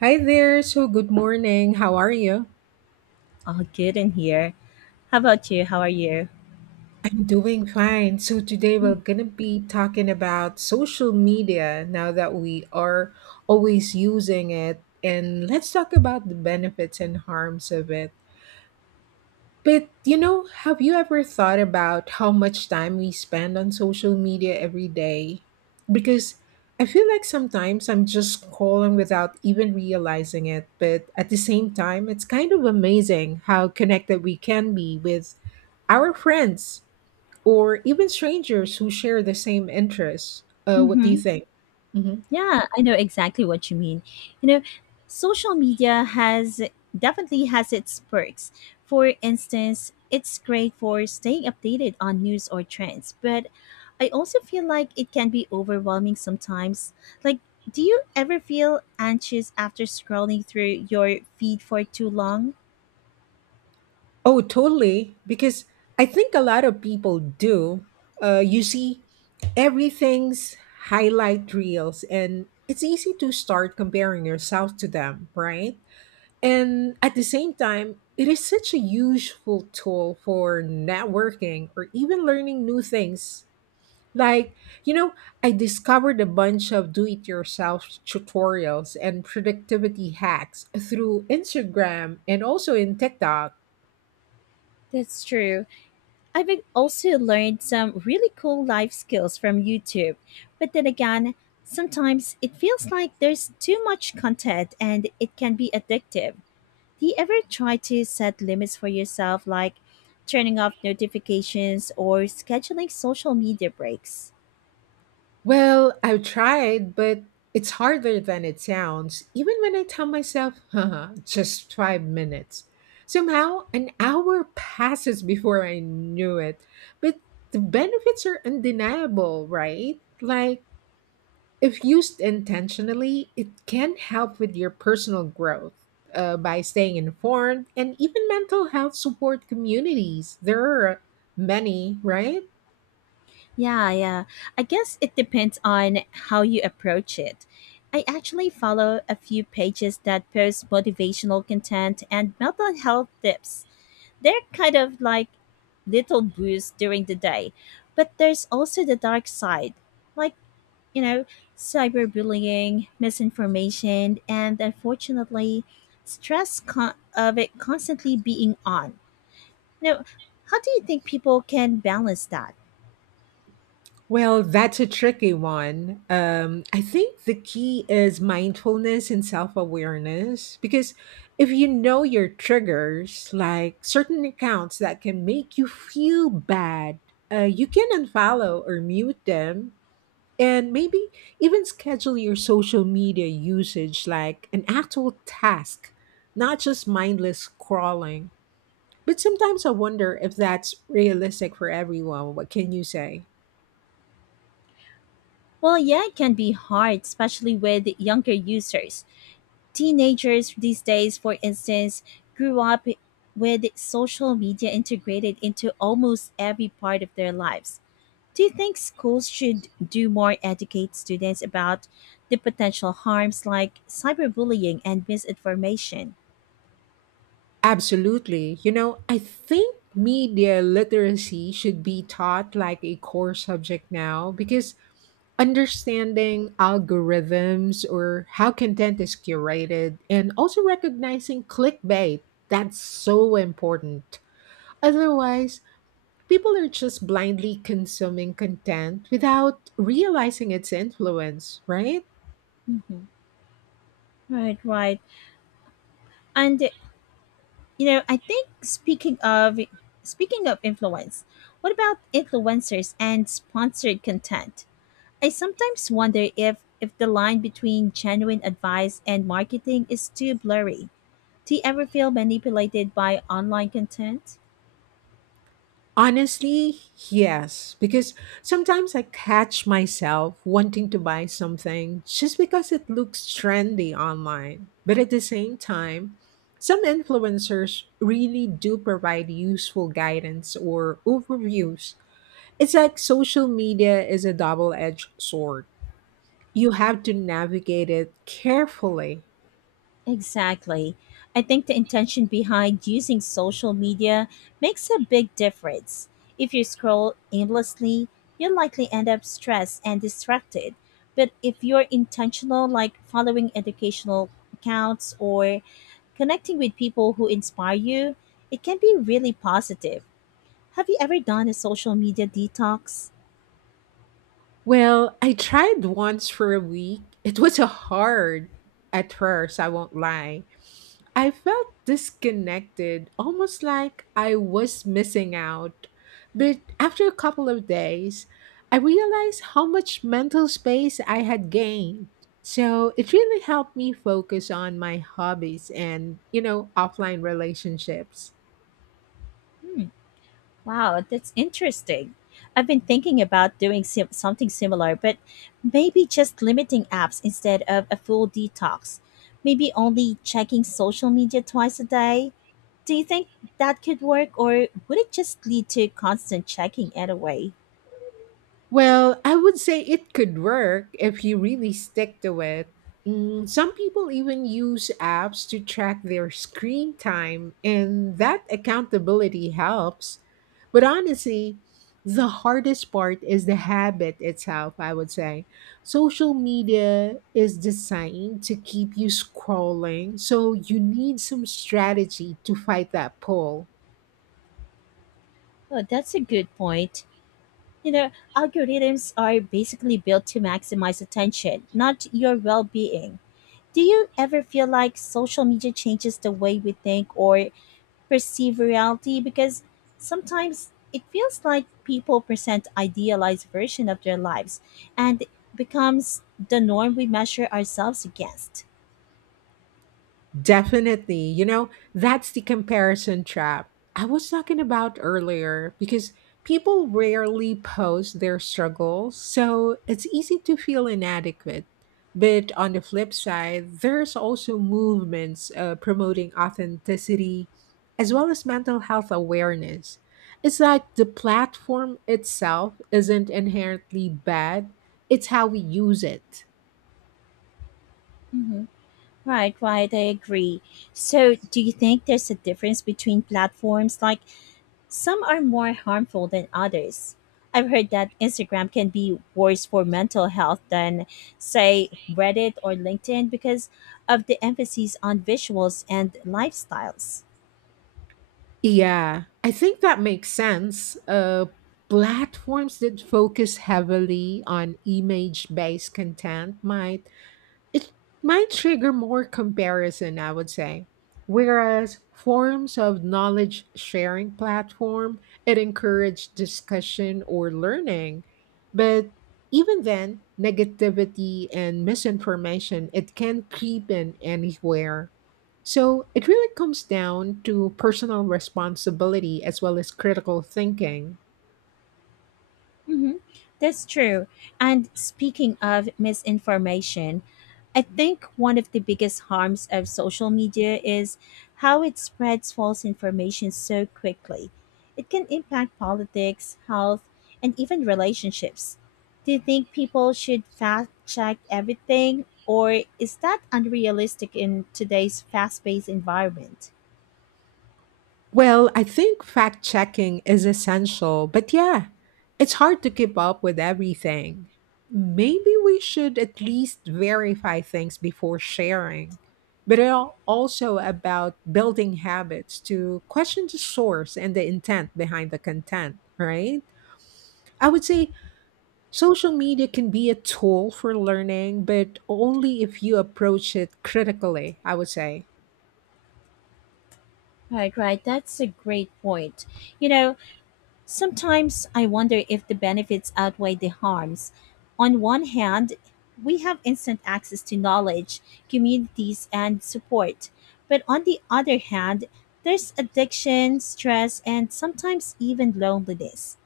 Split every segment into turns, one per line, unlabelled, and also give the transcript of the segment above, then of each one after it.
Hi there. So good morning. How are you?
All good in here. How about you? How are you?
I'm doing fine. So today we're gonna be talking about social media now that we are always using it. And let's talk about the benefits and harms of it. But you know, have you ever thought about how much time we spend on social media every day? Because I feel like sometimes I'm just scrolling without even realizing it, but at the same time, it's kind of amazing how connected we can be with our friends, or even strangers who share the same interests. What do you
hmm
think? Hmm.
Yeah, I know exactly what you mean. You know, social media has definitely has its perks. For instance, it's great for staying updated on news or trends, but I also feel like it can be overwhelming sometimes. Like, do you ever feel anxious after scrolling through your feed for too long?
Oh, totally. Because I think a lot of people do. You see, everything's highlight reels, and it's easy to start comparing yourself to them, right? And at the same time, it is such a useful tool for networking or even learning new things, like, you know, I discovered a bunch of do it yourself tutorials and productivity hacks through Instagram and also in TikTok.
That's true. I've also learned some really cool life skills from YouTube, but then again, sometimes it feels like there's too much content and it can be addictive. Do you ever try to set limits for yourself, like turning off notifications or scheduling social media breaks?
Well, I've tried, but it's harder than it sounds, even when I tell myself, "Haha," just 5 minutes. Somehow, an hour passes before I knew it. But the benefits are undeniable, right? Like, if used intentionally, it can help with your personal growth by staying informed and even mental health support communities. There are many, right?
Yeah, yeah. I guess it depends on how you approach it. I actually follow a few pages that post motivational content and mental health tips. They're kind of like little boosts during the day. But there's also the dark side, like, you know, cyberbullying, misinformation, and unfortunately, stress con- of it constantly being on. You know, how do you think people can balance that?
Well, that's a tricky one. I think the key is mindfulness and self awareness because if you know your triggers, like certain accounts that can make you feel bad, you can unfollow or mute them. And maybe even schedule your social media usage like an actual task, not just mindless scrolling. But sometimes I wonder if that's realistic for everyone. What can you say?
Well, yeah, it can be hard, especially with younger users. Teenagers these days, for instance, grew up with social media integrated into almost every part of their lives. Do you think schools should do more educate students about the potential harms like cyberbullying and misinformation?
Absolutely. You know, I think media literacy should be taught like a core subject now because understanding algorithms or how content is curated and also recognizing clickbait, that's so important. Otherwise, people are just blindly consuming content without realizing its influence, right?
Mhm. Right, right. And you know, I think speaking of influence, what about influencers and sponsored content? I sometimes wonder if the line between genuine advice and marketing is too blurry. Do you ever feel manipulated by online content?
Honestly, yes, because sometimes I catch myself wanting to buy something just because it looks trendy online. But at the same time, some influencers really do provide useful guidance or overviews. It's like social media is a double edged sword. You have to navigate it carefully.
Exactly. I think the intention behind using social media makes a big difference. If you scroll aimlessly, you'll likely end up stressed and distracted. But if you're intentional, like following educational accounts or connecting with people who inspire you, it can be really positive. Have you ever done a social media detox?
Well, I tried once for a week. It was a hard at first, I won't lie. I felt disconnected, almost like I was missing out. But after a couple of days, I realized how much mental space I had gained. So it really helped me focus on my hobbies and, you know, offline relationships.
Hmm. Wow, that's interesting. I've been thinking about something similar, but maybe just limiting apps instead of a full detox. Maybe only checking social media twice a day. Do you think that could work, or would it just lead to constant checking anyway?
Well, I would say it could work if you really stick to it. Some people even use apps to track their screen time, and that accountability helps. But honestly, the hardest part is the habit itself, I would say. Social media is designed to keep you scrolling, so you need some strategy to fight that pull.
Oh, that's a good point. You know, algorithms are basically built to maximize attention, not your well being. Do you ever feel like social media changes the way we think or perceive reality because sometimes it feels like people present idealized version of their lives and it becomes the norm we measure ourselves against.
Definitely. You know, that's the comparison trap I was talking about earlier because people rarely post their struggles, so it's easy to feel inadequate. But on the flip side, there's also movements promoting authenticity as well as mental health awareness. It's like the platform itself isn't inherently bad, it's how we use it.
hmm Right, right, I agree. So, do you think there's a difference between platforms? Like, some are more harmful than others. I've heard that Instagram can be worse for mental health than, say, Reddit or LinkedIn because of the emphasis on visuals and lifestyles.
Yeah, I think that makes sense. Platforms that focus heavily on image based content might it might trigger more comparison, I would say. Whereas forms of knowledge sharing platform, it encouraged discussion or learning. But even then, negativity and misinformation, it can creep in anywhere. So it really comes down to personal responsibility as well as critical thinking.
hmm That's true. And speaking of misinformation, I think one of the biggest harms of social media is how it spreads false information so quickly. It can impact politics, health, and even relationships. Do you think people should fact check everything, or is that unrealistic in today's fast paced environment?
Well, I think fact checking is essential, but yeah, it's hard to keep up with everything. Maybe we should at least verify things before sharing, but also about building habits to question the source and the intent behind the content, right? I would say social media can be a tool for learning, but only if you approach it critically, I would say.
Right, right. That's a great point. You know, sometimes I wonder if the benefits outweigh the harms. On one hand, we have instant access to knowledge, communities, and support. But on the other hand, there's addiction, stress, and sometimes even loneliness.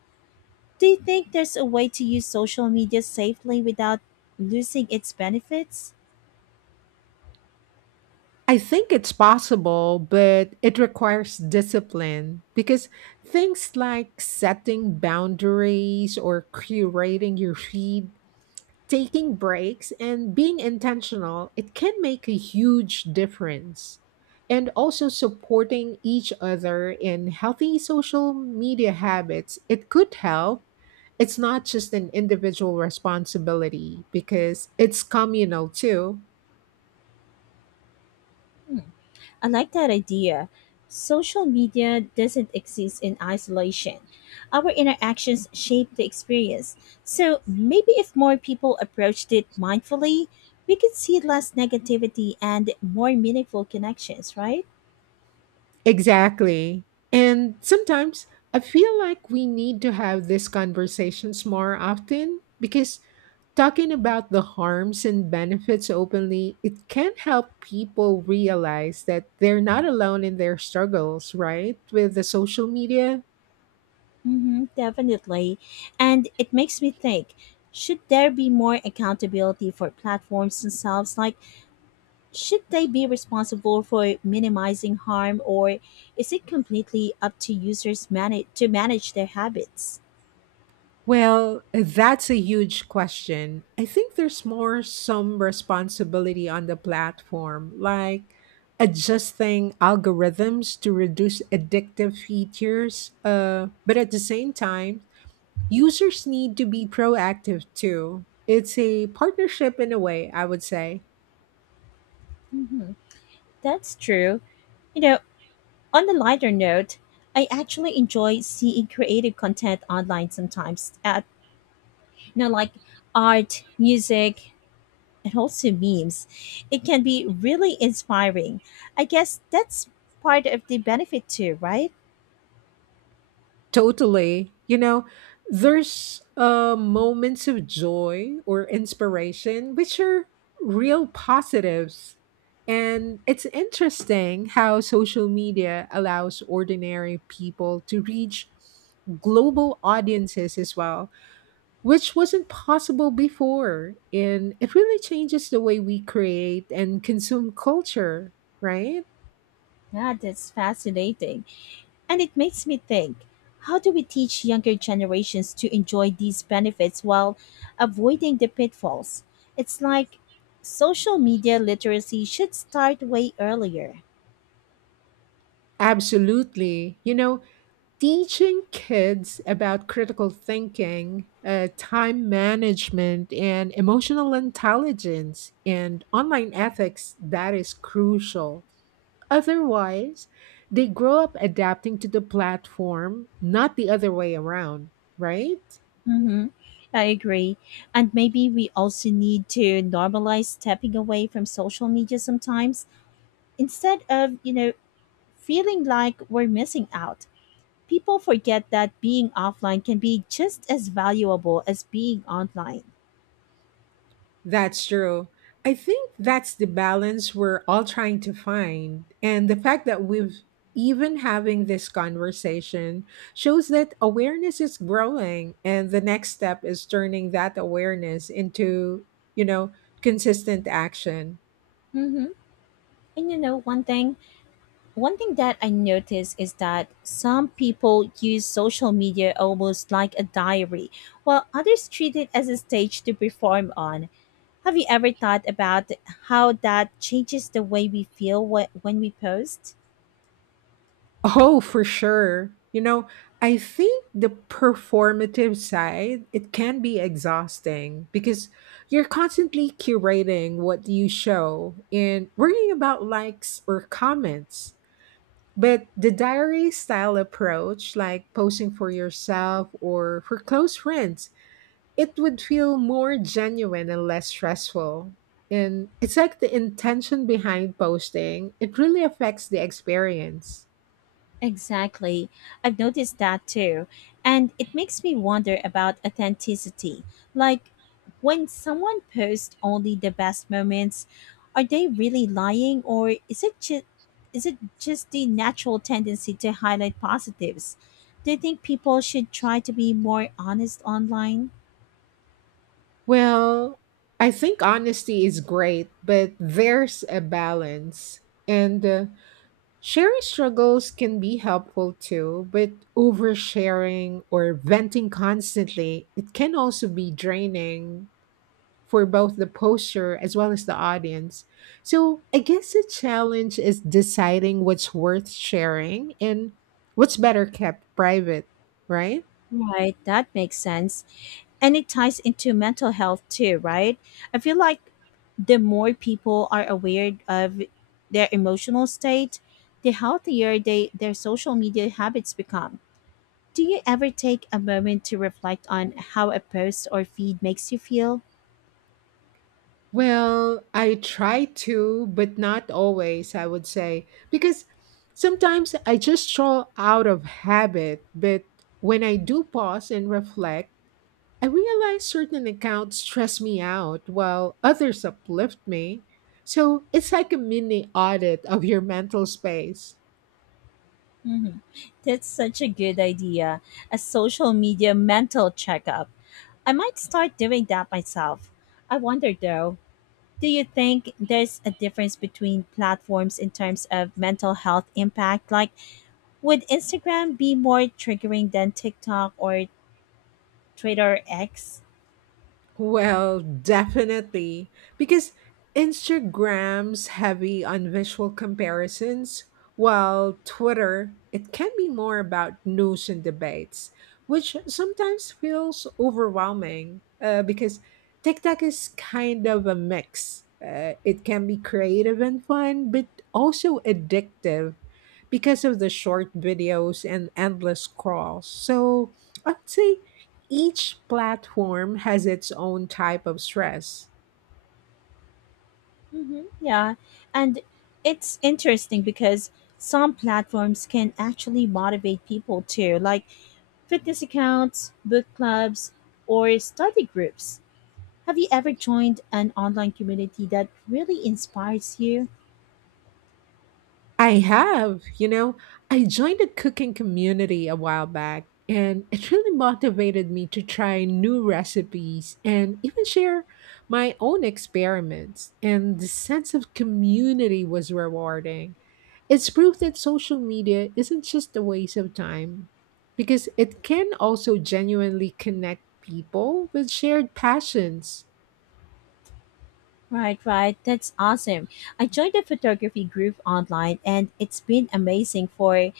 Do you think there's a way to use social media safely without losing its benefits?
I think it's possible, but it requires discipline because things like setting boundaries or curating your feed, taking breaks, and being intentional, it can make a huge difference. And also supporting each other in healthy social media habits, it could help. It's not just an individual responsibility because it's communal too.
I like that idea. Social media doesn't exist in isolation. Our interactions shape the experience. So maybe if more people approached it mindfully, we could see less negativity and more meaningful connections, right?
Exactly. And sometimes I feel like we need to have these conversations more often because talking about the harms and benefits openly, it can help people realize that they're not alone in their struggles, right? With the social media.
Mm-hmm, definitely. And it makes me think, should there be more accountability for platforms themselves? Like, should they be responsible for minimizing harm, or is it completely up to users manage their habits?
Well, that's a huge question. I think there's more some responsibility on the platform, like adjusting algorithms to reduce addictive features. But at the same time, users need to be proactive too. It's a partnership in a way, I would say.
Mhm, that's true. You know, on the lighter note, I actually enjoy seeing creative content online sometimes. At like art, music, and also memes. It can be really inspiring. I guess that's part of the benefit too, right?
Totally. You know, there's moments of joy or inspiration, which are real positives. And it's interesting how social media allows ordinary people to reach global audiences as well, which wasn't possible before. And it really changes the way we create and consume culture, right?
Yeah, that's fascinating. And it makes me think, how do we teach younger generations to enjoy these benefits while avoiding the pitfalls? It's like social media literacy should start way earlier.
Absolutely. You know, teaching kids about critical thinking, time management, and emotional intelligence and online ethics, that is crucial. Otherwise, they grow up adapting to the platform, not the other way around, right?
hmm I agree. And maybe we also need to normalize stepping away from social media sometimes instead of, feeling like we're missing out. People forget that being offline can be just as valuable as being online.
That's true. I think that's the balance we're all trying to find. And the fact that we've even having this conversation shows that awareness is growing and the next step is turning that awareness into, you know, consistent action.
Mm-hmm. And you know, one thing that I notice is that some people use social media almost like a diary, while others treat it as a stage to perform on. Have you ever thought about how that changes the way we feel when we post?
Oh, for sure. You know, I think the performative side, it can be exhausting because you're constantly curating what you show and worrying about likes or comments. But the diary style approach, like posing for yourself or for close friends, it would feel more genuine and less stressful. And it's like the intention behind posting, it really affects the experience.
Exactly. I've noticed that too. And it makes me wonder about authenticity. Like, when someone posts only the best moments, are they really lying or is it just the natural tendency to highlight positives? Do you think people should try to be more honest online?
Well, I think honesty is great, but there's a balance. And sharing struggles can be helpful too, but oversharing or venting constantly, it can also be draining for both the poster as well as the audience. So, I guess the challenge is deciding what's worth sharing and what's better kept private, right?
Right, that makes sense. And it ties into mental health too, right? I feel like the more people are aware of their emotional state, the healthier they their social media habits become. Do you ever take a moment to reflect on how a post or feed makes you feel?
Well, I try to, but not always, I would say, because sometimes I just stroll out of habit. But when I do pause and reflect, I realize certain accounts stress me out while others uplift me. So it's like a mini audit of your mental space.
Mhm. That's such a good idea. A social media mental checkup. I might start doing that myself. I wonder though, do you think there's a difference between platforms in terms of mental health impact? Like, would Instagram be more triggering than TikTok or Twitter X?
Well, definitely. Because Instagram's heavy on visual comparisons, while Twitter, it can be more about news and debates, which sometimes feels overwhelming because TikTok is kind of a mix. It can be creative and fun, but also addictive because of the short videos and endless scrolls. So I'd say each platform has its own type of stress.
Yeah. And it's interesting because some platforms can actually motivate people too, like fitness accounts, book clubs, or study groups. Have you ever joined an online community that really inspires you?
I have, you know, I joined a cooking community a while back and it really motivated me to try new recipes and even share my own experiments. And the sense of community was rewarding. It's proof that social media isn't just a waste of time because it can also genuinely connect people with shared passions.
Right, right. That's awesome. I joined a photography group online and it's been amazing for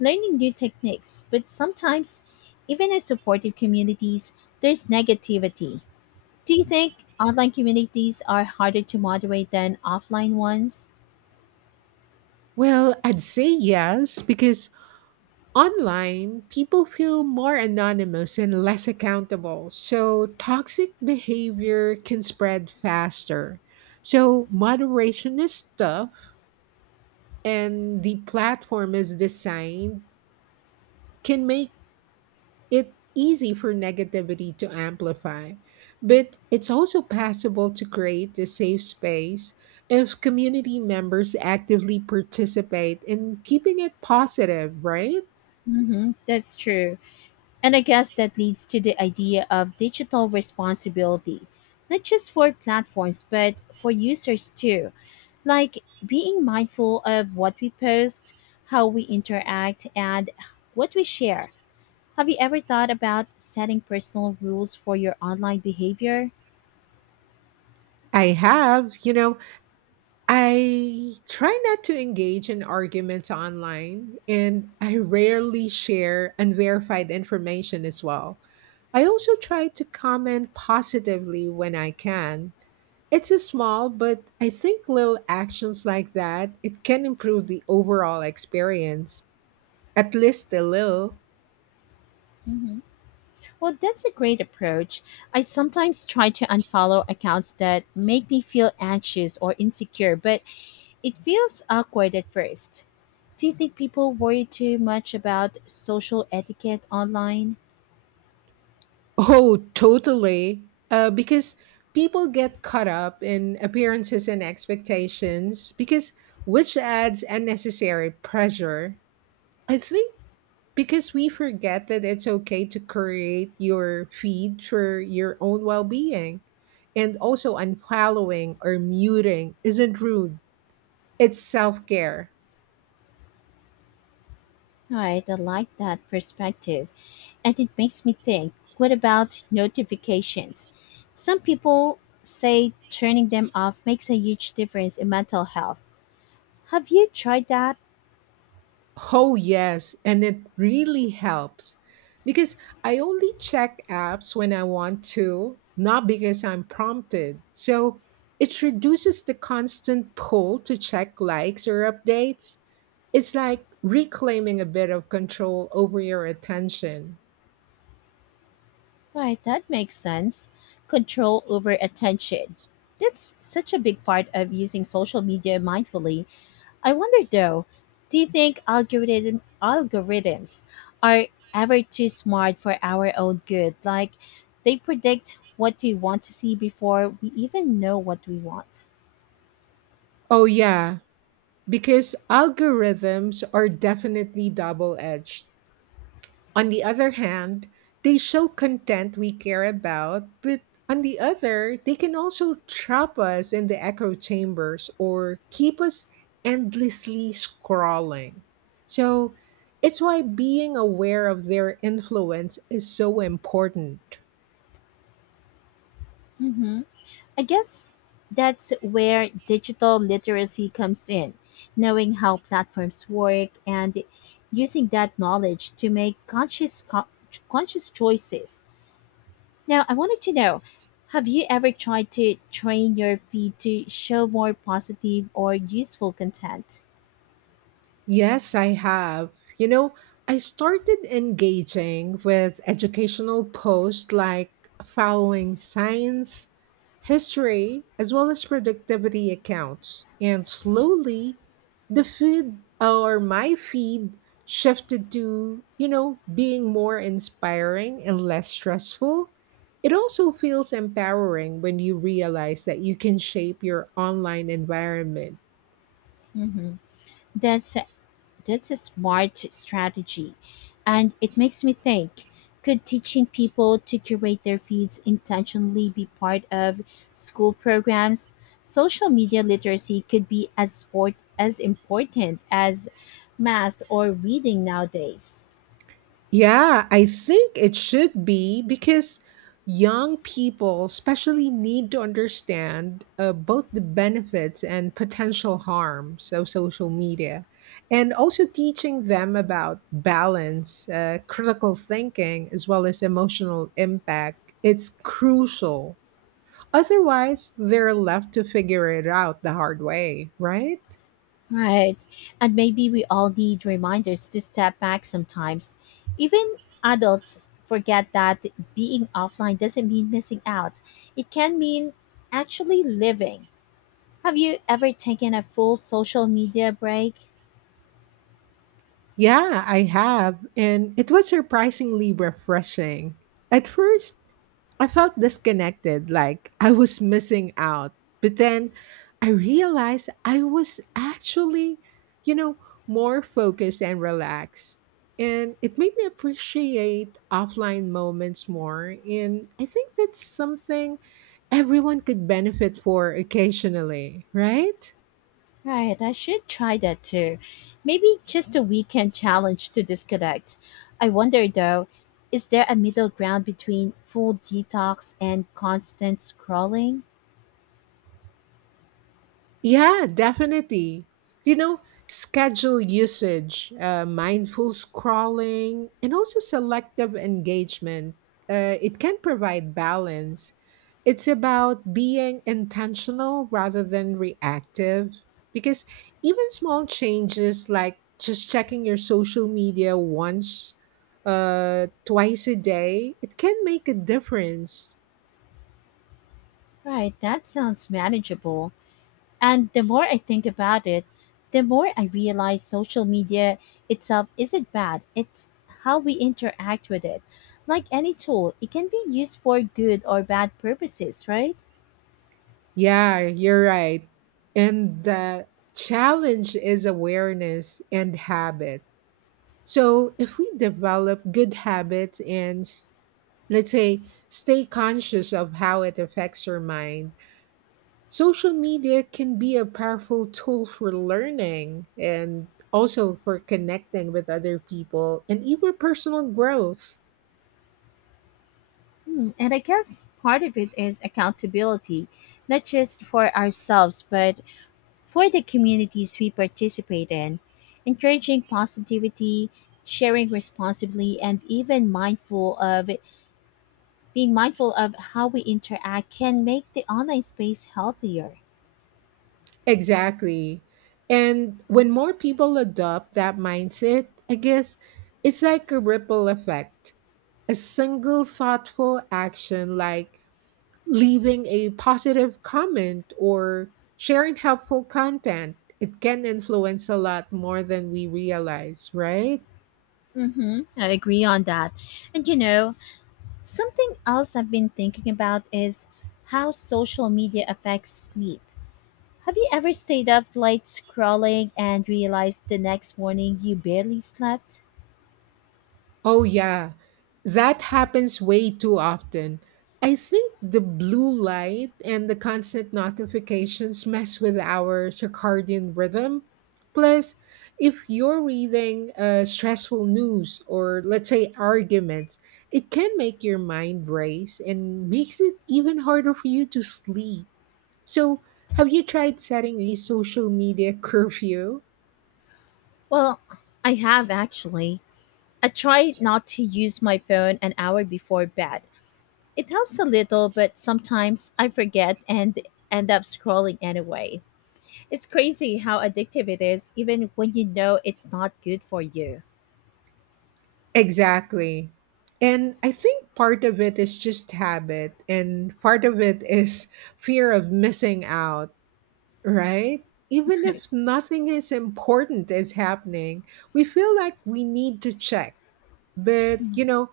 learning new techniques. But sometimes, even in supportive communities, there's negativity. Do you think online communities are harder to moderate than offline ones?
Well, I'd say yes, because online people feel more anonymous and less accountable. So toxic behavior can spread faster. So moderation is tough, and the platform is designed can make it easy for negativity to amplify. But it's also possible to create a safe space if community members actively participate in keeping it positive, right?
Mm-hmm, that's true. And I guess that leads to the idea of digital responsibility, not just for platforms, but for users too. Like being mindful of what we post, how we interact, and what we share. Have you ever thought about setting personal rules for your online behavior?
I have, you know, I try not to engage in arguments online and I rarely share unverified information as well. I also try to comment positively when I can. It's a small, but I think little actions like that, it can improve the overall experience, at least a little.
Mhm. Well, that's a great approach. I sometimes try to unfollow accounts that make me feel anxious or insecure, but it feels awkward at first. Do you think people worry too much about social etiquette online?
Oh, totally. Because people get caught up in appearances and expectations, because which adds unnecessary pressure. I think because we forget that it's okay to create your feed for your own well being. And also, unfollowing or muting isn't rude, it's self care.
All right, I like that perspective. And it makes me think, what about notifications? Some people say turning them off makes a huge difference in mental health. Have you tried that?
Oh, yes, and it really helps because I only check apps when I want to, not because I'm prompted. So it reduces the constant pull to check likes or updates. It's like reclaiming a bit of control over your attention.
Right, that makes sense. Control over attention. That's such a big part of using social media mindfully. I wonder though, do you think algorithms are ever too smart for our own good? Like they predict what we want to see before we even know what we want.
Oh, yeah, because algorithms are definitely double edged. On the other hand, they show content we care about, but on the other, they can also trap us in the echo chambers or keep us endlessly scrolling. So it's why being aware of their influence is so important.
hmm I guess that's where digital literacy comes in, knowing how platforms work and using that knowledge to make conscious choices. Now, I wanted to know, have you ever tried to train your feed to show more positive or useful content?
Yes, I have. You know, I started engaging with educational posts like following science, history, as well as productivity accounts. And slowly, the feed or my feed shifted to, you know, being more inspiring and less stressful. It also feels empowering when you realize that you can shape your online environment.
hmm That's That's a smart strategy. And it makes me think, could teaching people to curate their feeds intentionally be part of school programs? Social media literacy could be as sport as important as math or reading nowadays.
Yeah, I think it should be because young people, especially, need to understand both the benefits and potential harms of social media, and also teaching them about balance, critical thinking, as well as emotional impact. It's crucial. Otherwise, they're left to figure it out the hard way, right?
Right. And maybe we all need reminders to step back sometimes. Even adults forget that being offline doesn't mean missing out. It can mean actually living. Have you ever taken a full social media break?
Yeah, I have, and it was surprisingly refreshing. At first, I felt disconnected, like I was missing out. But then I realized I was actually, you know, more focused and relaxed. And it made me appreciate offline moments more. And I think that's something everyone could benefit for occasionally, right?
Right, I should try that too. Maybe just a weekend challenge to disconnect. I wonder though, is there a middle ground between full detox and constant scrolling?
Yeah, definitely. You know, schedule usage, mindful scrolling, and also selective engagement. It can provide balance. It's about being intentional rather than reactive. Because even small changes like just checking your social media once, twice a day, it can make a difference.
Right, that sounds manageable. And the more I think about it, the more I realize social media itself isn't bad. It's how we interact with it. Like any tool, it can be used for good or bad purposes, right?
Yeah, you're right. And the challenge is awareness and habit. So, if we develop good habits and let's say stay conscious of how it affects your mind, social media can be a powerful tool for learning and also for connecting with other people and even personal growth.
Hmm, and I guess part of it is accountability, not just for ourselves, but for the communities we participate in. Encouraging positivity, sharing responsibly, and even mindful of being mindful of how we interact can make the online space healthier.
Exactly. And when more people adopt that mindset, I guess it's like a ripple effect. A single thoughtful action like leaving a positive comment or sharing helpful content, it can influence a lot more than we realize, right?
Mm-hmm. I agree on that. And you know, something else I've been thinking about is how social media affects sleep. Have you ever stayed up late scrolling and realized the next morning you barely slept?
Oh, yeah, that happens way too often. I think the blue light and the constant notifications mess with our circadian rhythm. Plus, if you're reading stressful news or, let's say, arguments, it can make your mind race and makes it even harder for you to sleep. So, have you tried setting a social media curfew?
Well, I have actually. I try not to use my phone an hour before bed. It helps a little, but sometimes I forget and end up scrolling anyway. It's crazy how addictive it is, even when you know it's not good for you.
Exactly. And I think part of it is just habit, and part of it is fear of missing out, right? Even if nothing is important is happening, we feel like we need to check. But, you know,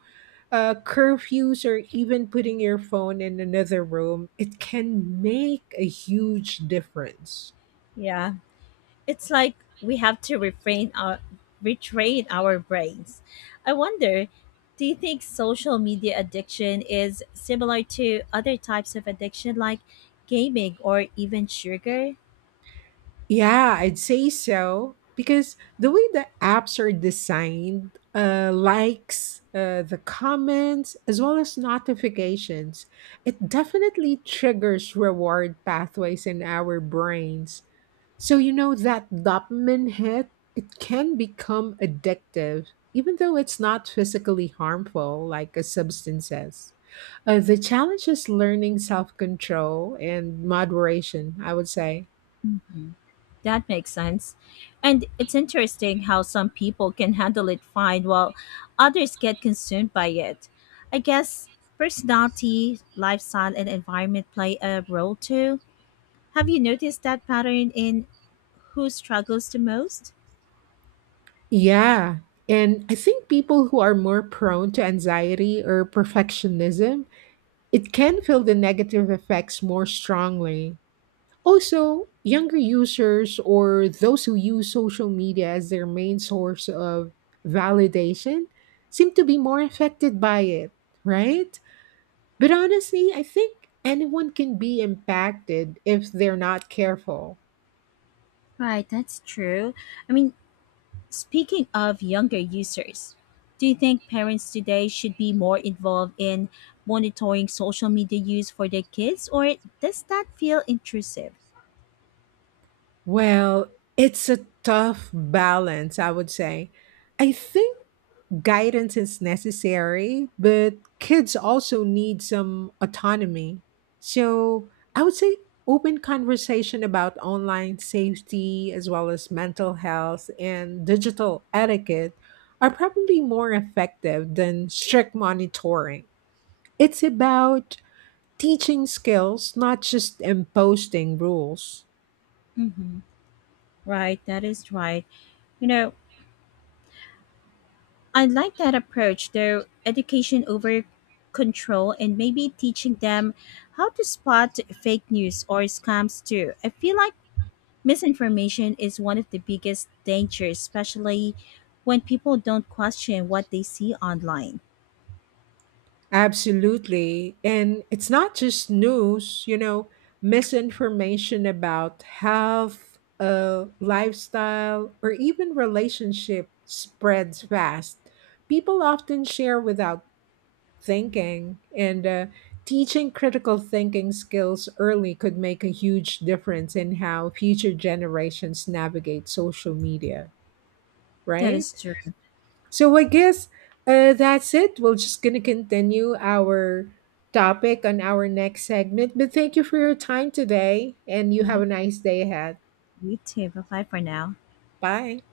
curfews or even putting your phone in another room, it can make a huge difference.
Yeah. It's like we have to refrain our retrain our brains. I wonder, do you think social media addiction is similar to other types of addiction like gaming or even sugar?
Yeah, I'd say so because the way the apps are designed, likes, the comments, as well as notifications, it definitely triggers reward pathways in our brains. So, you know, that dopamine hit, it can become addictive, even though it's not physically harmful like a substance is. The challenge is learning self control and moderation, I would say.
Mhm. That makes sense. And it's interesting how some people can handle it fine while others get consumed by it. I guess personality, lifestyle, and environment play a role too. Have you noticed that pattern in who struggles the most?
Yeah. And I think people who are more prone to anxiety or perfectionism, it can feel the negative effects more strongly. Also, younger users or those who use social media as their main source of validation seem to be more affected by it, right? But honestly, I think anyone can be impacted if they're not careful.
Right, that's true. I mean, speaking of younger users, do you think parents today should be more involved in monitoring social media use for their kids, or does that feel intrusive?
Well, it's a tough balance, I would say. I think guidance is necessary, but kids also need some autonomy. So I would say open conversation about online safety as well as mental health and digital etiquette are probably more effective than strict monitoring. It's about teaching skills, not just imposing rules.
Mm-hmm. Right, that is right. You know, I like that approach, though, education over control and maybe teaching them how to spot fake news or scams too. I feel like misinformation is one of the biggest dangers, especially when people don't question what they see online.
Absolutely. And it's not just news, you know, misinformation about health, lifestyle, or even relationship spreads fast. People often share without thinking, and teaching critical thinking skills early could make a huge difference in how future generations navigate social media,
That
right?
is true.
So I guess that's it. We're just going to continue our topic on our next segment. But thank you for your time today, and you have
Yep.
a nice day ahead.
You too. Bye bye for now.
Bye.